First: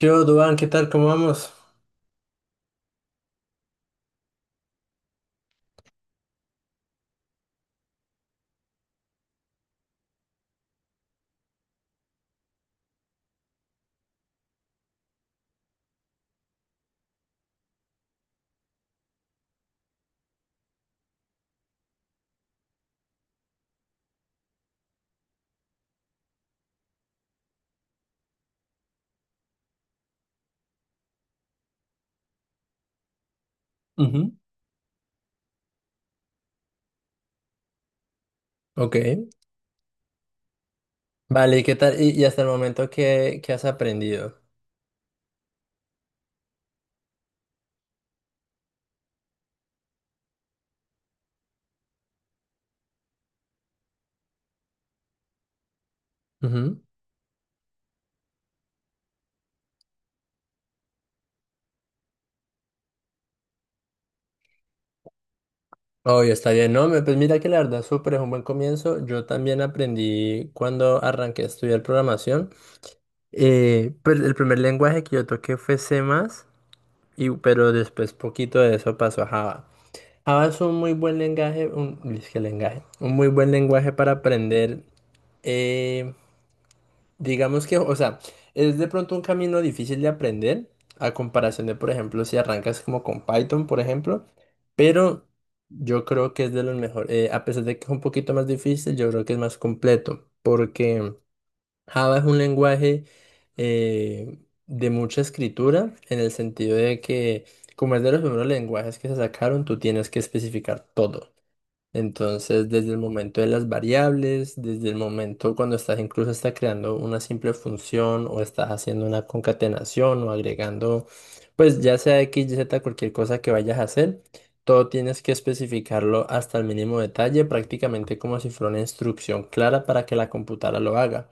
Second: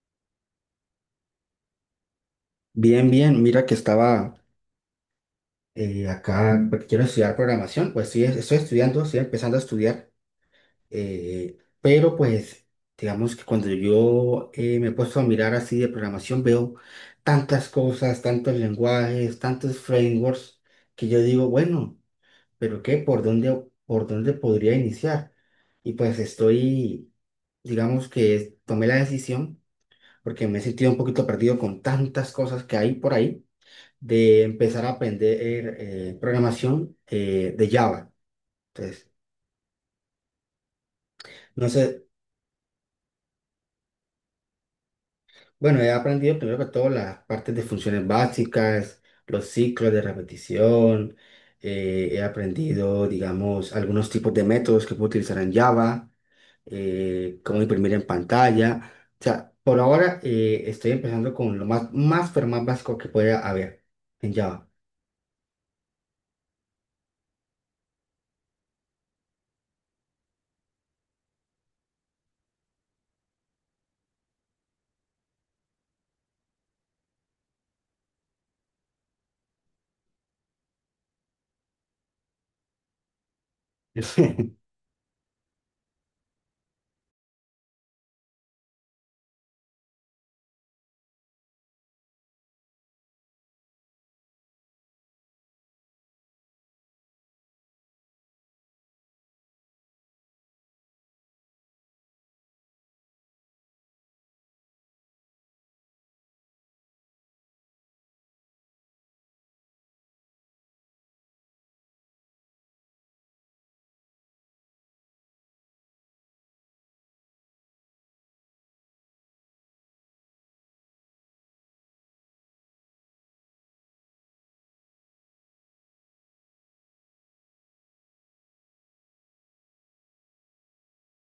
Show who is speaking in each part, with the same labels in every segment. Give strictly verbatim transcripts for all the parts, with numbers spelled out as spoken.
Speaker 1: Yo, hubo, ¿Duván? ¿Qué tal? ¿Cómo vamos?
Speaker 2: Bien, bien, mira que estaba eh, acá, porque quiero estudiar programación. Pues sí, estoy estudiando, estoy empezando a estudiar, eh, pero pues digamos que cuando yo eh, me he puesto a mirar así de programación, veo tantas cosas, tantos lenguajes, tantos frameworks, que yo digo, bueno, pero ¿qué? ¿Por dónde, por dónde podría iniciar? Y pues estoy, digamos que tomé la decisión, porque me he sentido un poquito perdido con tantas cosas que hay por ahí,
Speaker 1: Ujú.
Speaker 2: de empezar a aprender eh, programación eh, de Java.
Speaker 1: Ok.
Speaker 2: Entonces,
Speaker 1: Vale, ¿y
Speaker 2: no
Speaker 1: qué tal?
Speaker 2: sé,
Speaker 1: ¿Y, y hasta el momento qué, qué has aprendido?
Speaker 2: bueno, he aprendido primero que todo las partes de funciones básicas, los ciclos de repetición, eh, he aprendido, digamos, algunos tipos de métodos que puedo utilizar en Java,
Speaker 1: Ujú.
Speaker 2: eh, cómo imprimir en pantalla. O sea, por ahora eh, estoy empezando con lo más, más, pero más básico que pueda haber en Java.
Speaker 1: Oye, está bien, ¿no? me- Pues mira que la verdad, súper es un buen comienzo. Yo también aprendí cuando arranqué a estudiar programación. Eh, pues el primer lenguaje que yo toqué fue C++, y, pero después poquito de eso pasó a Java. Java es un muy buen lenguaje, un, es que lenguaje, un muy buen lenguaje para aprender. eh, Digamos que, o sea, es de pronto un camino difícil de aprender, a comparación de, por ejemplo, si arrancas como con Python, por ejemplo, pero yo creo que es de los mejores, eh, a pesar de que es un poquito más difícil, yo creo que es más completo, porque Java es un lenguaje eh, de mucha escritura, en el sentido de que, como es de los primeros lenguajes que se sacaron, tú tienes que especificar todo. Entonces, desde el momento de las variables, desde el momento cuando estás incluso está creando una simple función o estás haciendo una concatenación o agregando, pues ya sea X, Y, Z, cualquier cosa que vayas a hacer, todo tienes que especificarlo hasta el mínimo detalle, prácticamente como si fuera una instrucción clara para que la computadora lo haga.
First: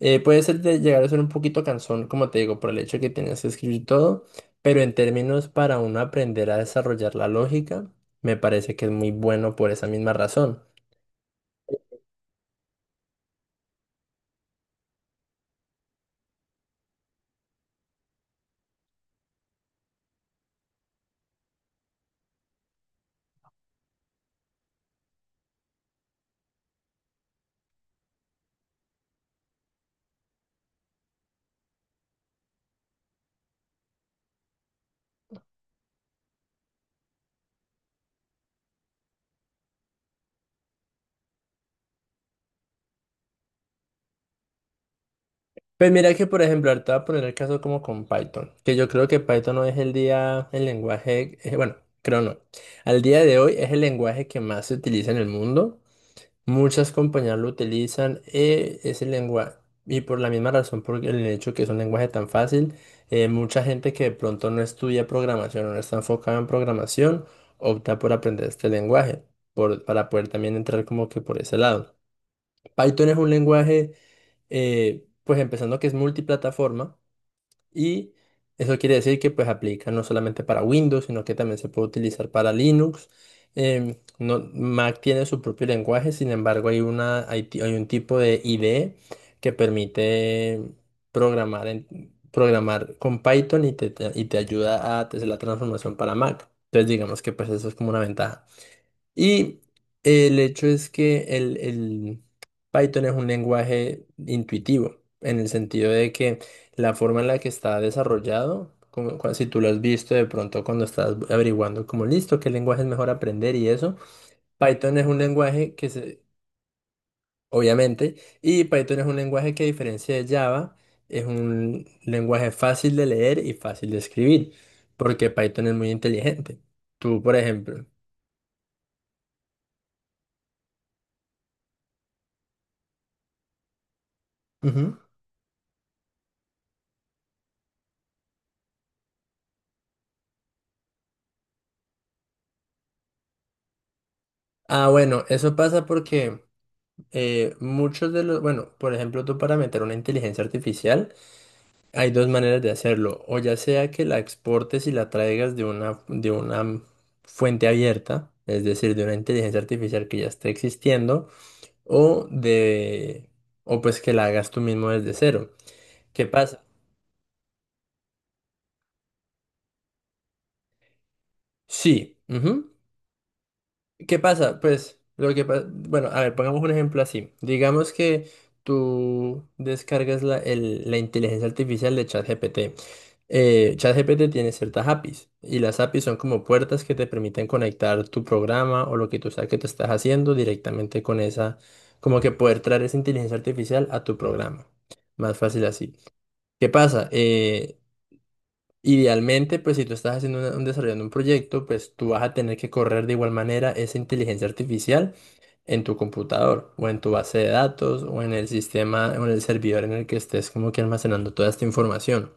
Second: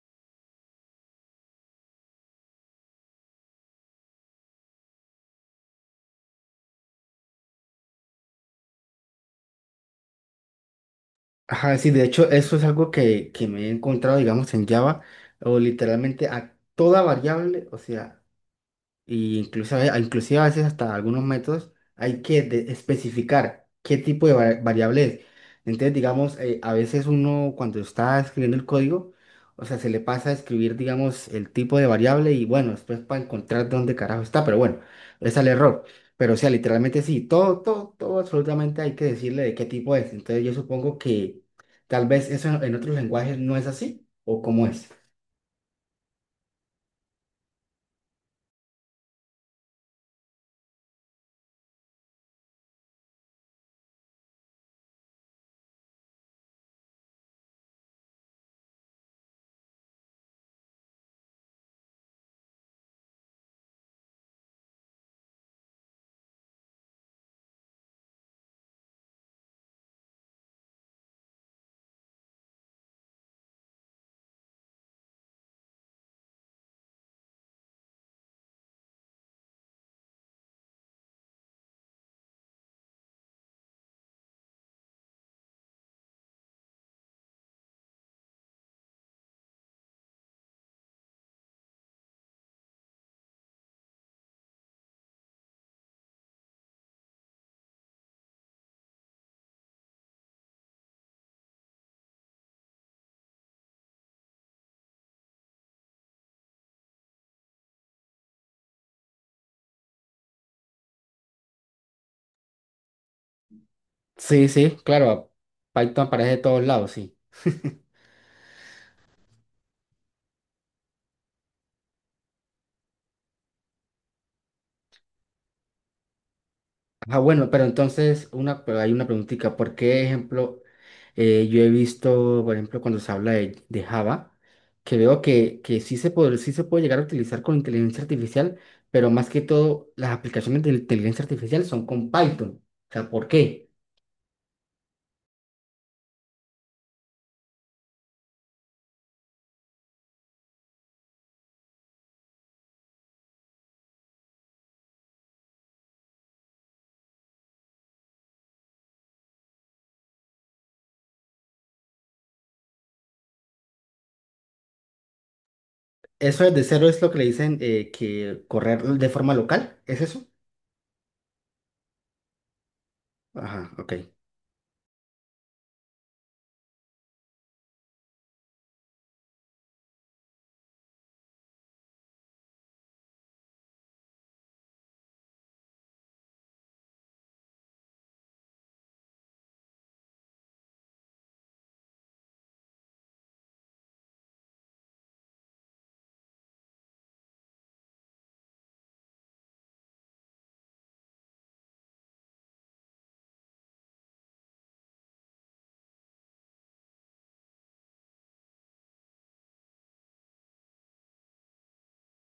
Speaker 1: Eh, puede ser de llegar a ser un poquito cansón, como te digo, por el hecho de que tienes que escribir todo, pero en términos para uno aprender a desarrollar la lógica, me parece que es muy bueno por esa misma razón.
Speaker 2: Ajá, sí, de hecho, eso es algo que, que me he encontrado, digamos, en Java, o literalmente a toda variable, o sea, y incluso, a- inclusive a veces hasta algunos métodos hay que de- especificar qué tipo de va- variable es. Entonces, digamos, eh, a veces uno cuando está escribiendo el código, o sea, se le pasa a escribir, digamos, el tipo de variable y bueno, después para encontrar dónde carajo está, pero bueno, ese es el error. Pero o sea, literalmente sí, todo, todo, todo absolutamente hay que decirle de qué tipo es. Entonces, yo supongo que tal vez eso en en otros lenguajes no es así, o cómo es.
Speaker 1: Pero mira que, por ejemplo, ahorita voy a poner el caso como con Python, que yo creo que Python no es el día, el lenguaje, eh, bueno, creo no. Al día de hoy es el lenguaje que más se utiliza en el mundo. Muchas compañías lo utilizan, eh, ese lenguaje, y por la misma razón, por el hecho que es un lenguaje tan fácil, eh, mucha gente que de pronto no estudia programación o no está enfocada en programación, opta por aprender este lenguaje, por- para poder también entrar como que por ese lado. Python es un lenguaje, eh, pues empezando que es multiplataforma. Y eso quiere decir que pues aplica no solamente para Windows, sino que también se puede utilizar para Linux. Em, no- Mac tiene su propio lenguaje, sin embargo hay una, hay, ti- hay un tipo de I D E que permite programar, en- programar con Python y te, te- y te ayuda a hacer la transformación para Mac. Entonces digamos que pues eso es como una ventaja. Y el hecho es que el, el Python es un lenguaje intuitivo, en el sentido de que la forma en la que está desarrollado, como, cua- si tú lo has visto de pronto cuando estás averiguando como listo, qué lenguaje es mejor aprender y eso,
Speaker 2: Sí, sí,
Speaker 1: Python es un
Speaker 2: claro,
Speaker 1: lenguaje que
Speaker 2: Python
Speaker 1: se,
Speaker 2: aparece de todos lados, sí.
Speaker 1: obviamente, y Python es un lenguaje que a diferencia de Java, es un lenguaje fácil de leer y fácil de escribir, porque Python es muy inteligente.
Speaker 2: Ah,
Speaker 1: Tú, por
Speaker 2: bueno, pero
Speaker 1: ejemplo.
Speaker 2: entonces una, pero hay una preguntita. ¿Por qué, ejemplo, eh, yo he visto, por ejemplo, cuando se habla de, de Java, que veo que, que sí se puede, sí se puede llegar a utilizar con inteligencia artificial, pero más que todo, las aplicaciones de inteligencia artificial son con Python. O sea, ¿por qué?
Speaker 1: Ah, bueno, eso pasa porque eh, muchos de los, bueno, por ejemplo, tú para meter una inteligencia artificial, hay dos maneras de hacerlo, o ya sea que la exportes y la traigas de una, de una fuente abierta, es decir, de una inteligencia artificial que ya esté existiendo, o de, o pues que la hagas tú mismo desde cero. ¿Qué
Speaker 2: Eso
Speaker 1: pasa?
Speaker 2: de cero es lo que le dicen, eh, que correr de forma local, ¿es eso?
Speaker 1: Sí, ujú.
Speaker 2: Ajá, ok.
Speaker 1: ¿Qué pasa? Pues, lo que pa- bueno, a ver, pongamos un ejemplo así. Digamos que tú descargas la, el- la inteligencia artificial de ChatGPT. Eh, ChatGPT tiene ciertas A P Is y las A P Is son como puertas que te permiten conectar tu programa o lo que tú sabes que te estás haciendo directamente con esa, como que poder traer esa inteligencia artificial a tu programa. Más fácil así. ¿Qué pasa? Eh, Idealmente, pues si tú estás haciendo una- un, desarrollando un proyecto, pues tú vas a tener que correr de igual manera esa inteligencia artificial en tu computador o en tu base de datos o en el sistema o en el servidor en el que estés como que almacenando toda esta información.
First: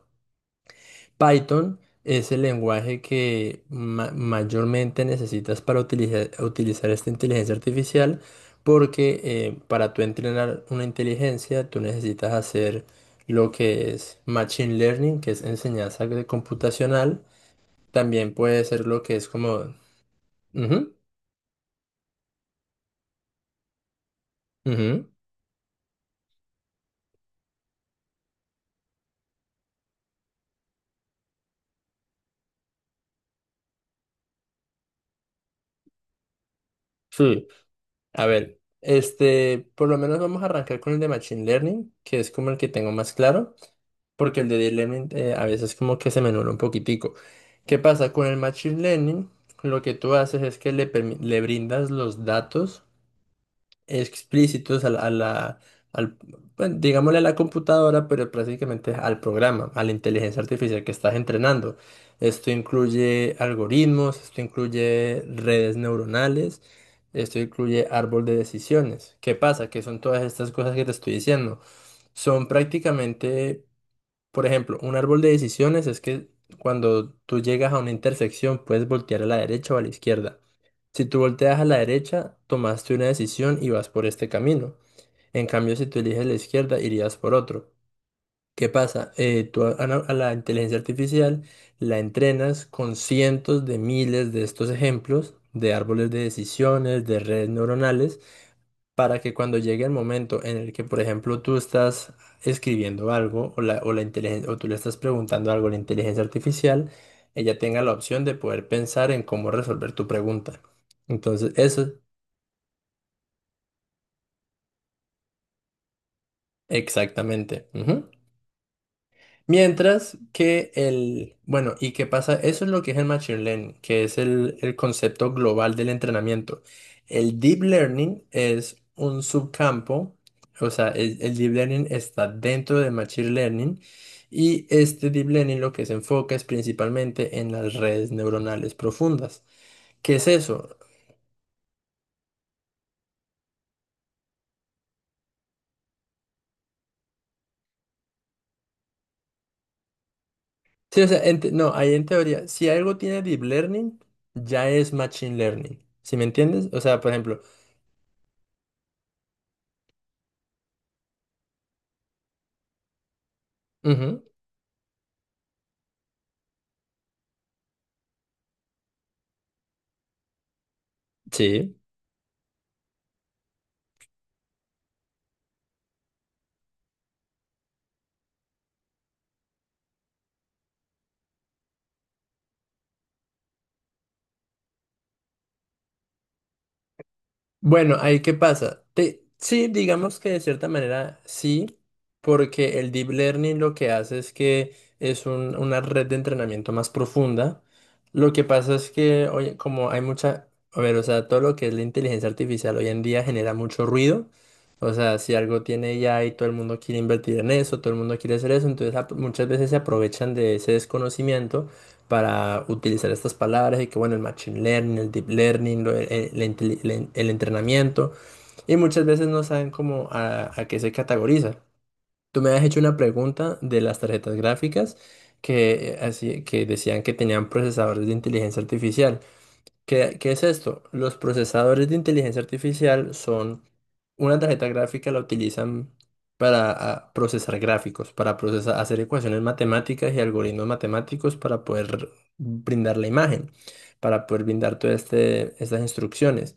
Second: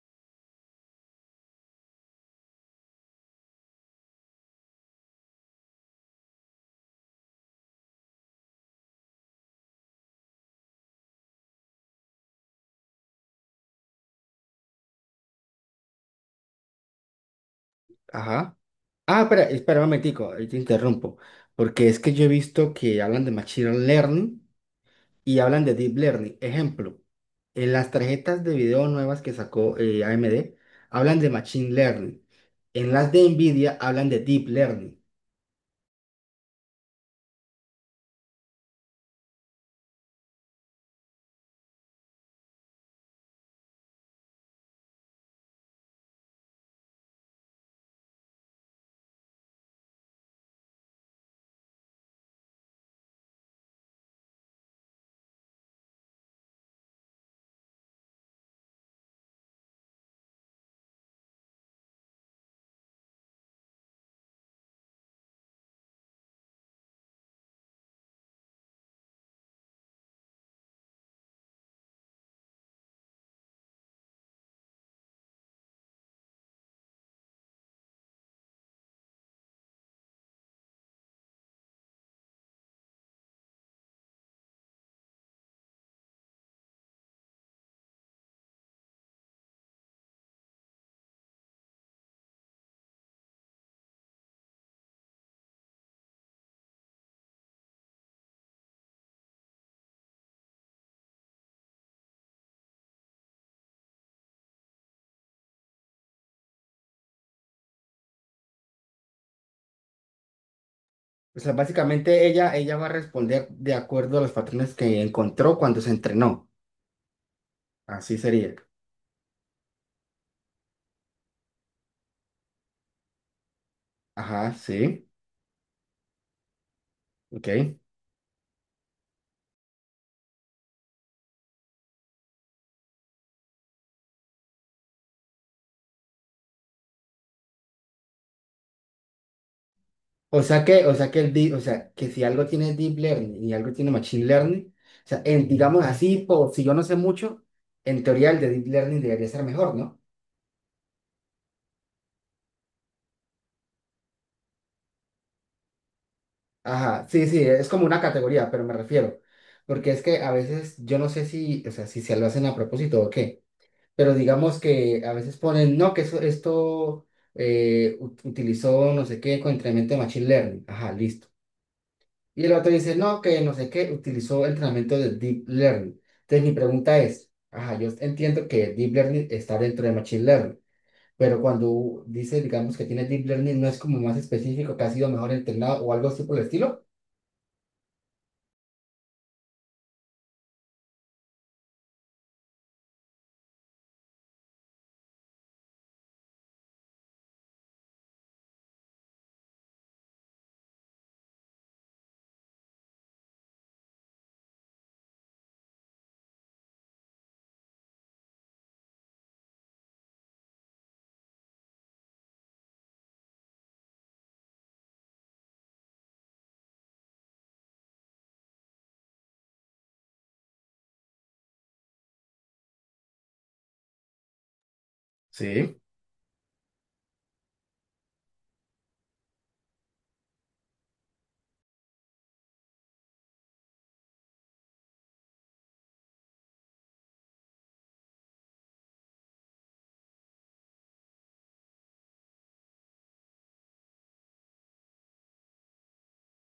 Speaker 1: Python es el lenguaje que ma- mayormente necesitas para utilizar, utilizar esta inteligencia artificial porque eh, para tú entrenar una inteligencia tú necesitas hacer lo que es machine learning, que es enseñanza de computacional también
Speaker 2: Ajá.
Speaker 1: puede ser lo que
Speaker 2: Ah,
Speaker 1: es
Speaker 2: espera,
Speaker 1: como...
Speaker 2: espera un momentico, ahí te
Speaker 1: Ujú,
Speaker 2: interrumpo, porque es que yo he visto que hablan de Machine Learning
Speaker 1: ujú.
Speaker 2: y hablan de Deep Learning. Ejemplo, en las tarjetas de video nuevas que sacó eh, A M D hablan de Machine Learning. En las de Nvidia hablan de Deep Learning.
Speaker 1: Sí. A ver, este, por lo menos vamos a arrancar con el de Machine Learning, que es como el que tengo más claro, porque el de Deep Learning eh, a veces como que se me nubla un poquitico. ¿Qué pasa? Con el Machine Learning, lo que tú haces es que le, permi- le brindas los datos explícitos a la, a la- al, bueno, digámosle a la computadora, pero prácticamente al programa, a la inteligencia artificial que estás entrenando. Esto incluye algoritmos, esto incluye redes neuronales, esto incluye árbol de decisiones. ¿Qué pasa? Que son todas estas cosas que te estoy diciendo. Son prácticamente, por ejemplo, un árbol de decisiones es que cuando tú llegas a una intersección puedes voltear a la derecha o a la izquierda. Si tú volteas a la derecha, tomaste una decisión y vas por este camino. En cambio, si tú eliges la izquierda, irías por otro. ¿Qué pasa? Eh, tú a, a la a la inteligencia artificial la entrenas con cientos de miles de estos ejemplos de árboles de decisiones, de redes neuronales, para que cuando llegue el momento en el que, por ejemplo, tú estás escribiendo algo o, la, o, la inteligen- o tú le estás preguntando algo a la inteligencia artificial, ella tenga la opción de poder pensar en cómo resolver tu pregunta.
Speaker 2: O
Speaker 1: Entonces,
Speaker 2: sea,
Speaker 1: eso.
Speaker 2: básicamente ella, ella va a responder de acuerdo a los patrones que encontró cuando se entrenó.
Speaker 1: Exactamente, ujú.
Speaker 2: Así sería.
Speaker 1: Mientras que el, bueno, ¿y qué pasa? Eso es lo que es el Machine Learning, que es
Speaker 2: Ajá,
Speaker 1: el, el
Speaker 2: sí,
Speaker 1: concepto global del entrenamiento. El Deep
Speaker 2: ok.
Speaker 1: Learning es un subcampo, o sea, el, el Deep Learning está dentro de Machine Learning y este Deep Learning lo que se enfoca es principalmente en las redes neuronales profundas. ¿Qué es
Speaker 2: O sea
Speaker 1: eso?
Speaker 2: que, o sea que el deep- o sea, que si algo tiene deep learning y algo tiene machine learning, o sea, en- digamos así, por si yo no sé mucho, en teoría el de deep learning debería ser mejor, ¿no?
Speaker 1: Sí, o sea, en te- no, ahí en teoría, si algo tiene Deep Learning, ya es Machine Learning. ¿Sí me entiendes? O sea,
Speaker 2: Ajá,
Speaker 1: por
Speaker 2: sí,
Speaker 1: ejemplo,
Speaker 2: sí, es como una categoría, pero me refiero, porque es que a veces yo no sé si, o sea, si se lo hacen a propósito o qué, pero
Speaker 1: ujú,
Speaker 2: digamos que a veces ponen, no, que eso, esto eh, ut- utilizó no sé qué con entrenamiento de Machine Learning, ajá, listo.
Speaker 1: sí.
Speaker 2: Y el otro dice, no, que no sé qué, utilizó entrenamiento de Deep Learning. Entonces mi pregunta es, ajá, yo entiendo que Deep Learning está dentro de Machine Learning, pero cuando dice, digamos, que tiene Deep Learning, ¿no es como más específico, que ha sido mejor entrenado o algo así por el estilo?
Speaker 1: Bueno, ahí qué pasa. Te- sí, digamos que de cierta manera sí, porque el deep learning lo que hace es que es un- una red de entrenamiento más profunda. Lo que pasa es que, oye, como hay mucha, a ver, o sea, todo lo que es la inteligencia artificial hoy en día genera mucho ruido. O sea, si algo tiene ya y todo el mundo quiere invertir en eso, todo el mundo quiere hacer eso, entonces ap- muchas veces se aprovechan de ese desconocimiento para utilizar estas palabras y que bueno, el machine learning, el deep learning, lo- el, el intel- el en- el entrenamiento y muchas veces no saben cómo a, a qué se categoriza. Tú me has hecho una pregunta de las tarjetas gráficas
Speaker 2: Sí.
Speaker 1: que, eh, así, que decían que tenían procesadores de inteligencia artificial. ¿Qué, qué es esto? Los procesadores de inteligencia artificial son una tarjeta gráfica, la utilizan para ah, procesar gráficos, para procesar, hacer ecuaciones matemáticas y algoritmos matemáticos para poder brindar la imagen, para poder brindar todas este, estas instrucciones.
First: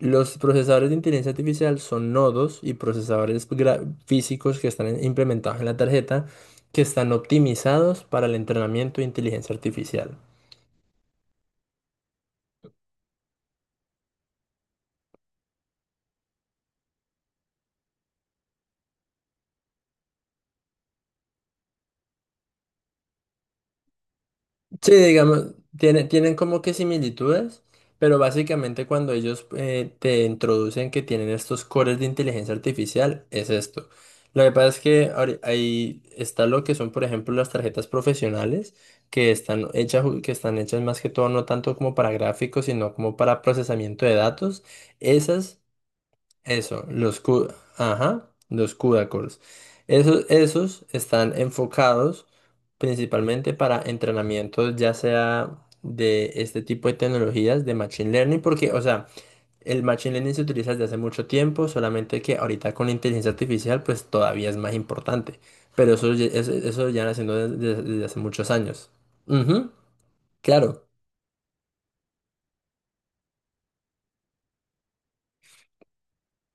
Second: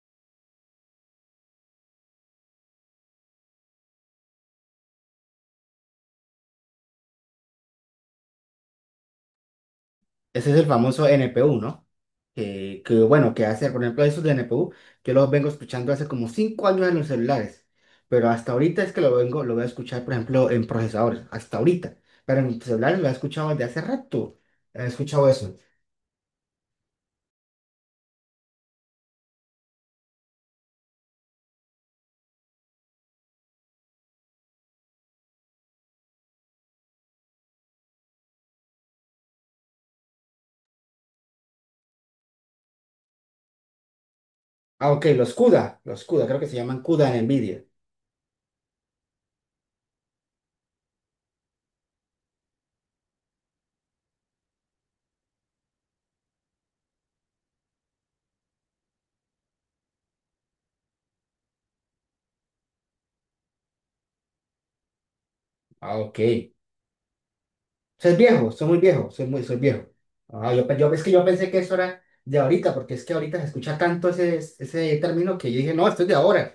Speaker 1: Los procesadores de inteligencia artificial son nodos y procesadores gra- físicos que están en- implementados en la tarjeta que están optimizados para el entrenamiento de inteligencia artificial.
Speaker 2: Ese es el famoso N P U, ¿no? Que, que, bueno, que hace, por ejemplo, esos de N P U, yo los vengo escuchando hace como cinco años en los celulares, pero hasta ahorita es que lo vengo, lo voy a escuchar, por ejemplo, en procesadores, hasta ahorita, pero en celulares lo he escuchado desde hace rato, he
Speaker 1: Sí,
Speaker 2: escuchado
Speaker 1: digamos,
Speaker 2: eso.
Speaker 1: tiene, tienen como que similitudes, pero básicamente cuando ellos eh, te introducen que tienen estos cores de inteligencia artificial, es esto. Lo que pasa es que ahori- ahí está lo que son, por ejemplo, las tarjetas profesionales, que están hechas, ju- que están hechas más que todo no tanto como para gráficos, sino como para procesamiento de datos.
Speaker 2: Ah, ok, los
Speaker 1: Esas
Speaker 2: CUDA, los CUDA, creo que se llaman
Speaker 1: eso,
Speaker 2: CUDA
Speaker 1: los
Speaker 2: en
Speaker 1: cu-
Speaker 2: NVIDIA.
Speaker 1: ajá, los CUDACORS. Esos, esos están enfocados principalmente para entrenamientos ya sea de este tipo de tecnologías de Machine Learning, porque, o sea, el Machine Learning se utiliza desde hace mucho tiempo, solamente que ahorita con la inteligencia artificial, pues todavía es más importante, pero
Speaker 2: Ah,
Speaker 1: eso,
Speaker 2: ok.
Speaker 1: ya- eso, eso ya naciendo desde, desde
Speaker 2: Soy
Speaker 1: hace muchos
Speaker 2: viejo, soy muy
Speaker 1: años.
Speaker 2: viejo, soy muy, soy
Speaker 1: Ujú,
Speaker 2: viejo. Ah, yo, pe-
Speaker 1: claro.
Speaker 2: yo, es que yo pensé que eso era de ahorita, porque es que ahorita se escucha tanto ese, ese término que yo dije, no, esto es de ahora.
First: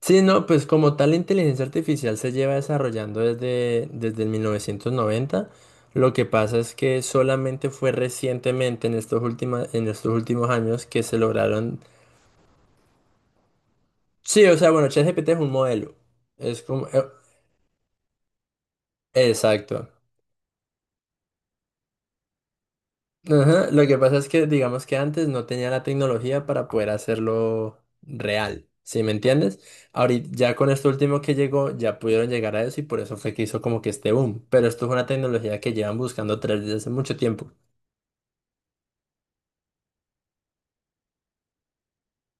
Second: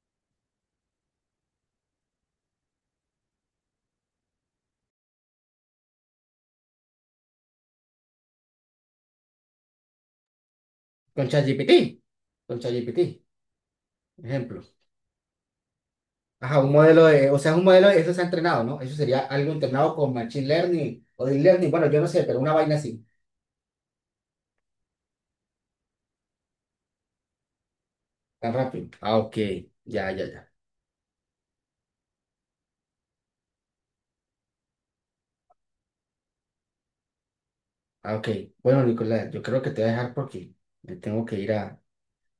Speaker 1: Sí, no, pues como tal la inteligencia artificial se lleva desarrollando desde, desde el mil novecientos noventa. Lo que pasa es que solamente fue recientemente en estos últimos, en estos últimos años que se
Speaker 2: Con ChatGPT.
Speaker 1: lograron...
Speaker 2: Con ChatGPT.
Speaker 1: Sí, o
Speaker 2: Ejemplo.
Speaker 1: sea, bueno, ChatGPT es un modelo.
Speaker 2: Ajá,
Speaker 1: Es
Speaker 2: un
Speaker 1: como... eh,
Speaker 2: modelo de, o sea, es un modelo, eso se ha entrenado, ¿no? Eso sería algo
Speaker 1: exacto.
Speaker 2: entrenado con Machine Learning o Deep Learning. Bueno, yo no sé, pero una vaina así,
Speaker 1: Ajá, lo que pasa es que digamos que antes no tenía la tecnología para poder hacerlo
Speaker 2: tan
Speaker 1: real,
Speaker 2: rápido.
Speaker 1: ¿sí me
Speaker 2: Ah, ok.
Speaker 1: entiendes?
Speaker 2: Ya, ya,
Speaker 1: Ahorita
Speaker 2: ya.
Speaker 1: ya con esto último que llegó ya pudieron llegar a eso y por eso fue que hizo como que este boom, pero esto es una tecnología que llevan buscando tres desde hace mucho tiempo.
Speaker 2: Ah, ok. Bueno, Nicolás, yo creo que te voy a dejar porque me tengo que ir a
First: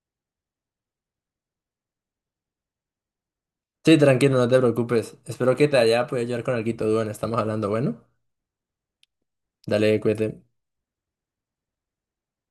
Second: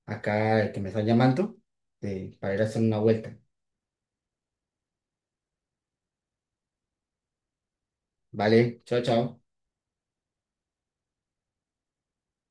Speaker 2: acá, que me están llamando, eh, para ir a hacer una vuelta.
Speaker 1: Sí, tranquilo, no te preocupes. Espero que te haya podido ayudar con algo, Duan, estamos hablando, bueno.
Speaker 2: Vale, chao, chao.
Speaker 1: Dale, cuídate.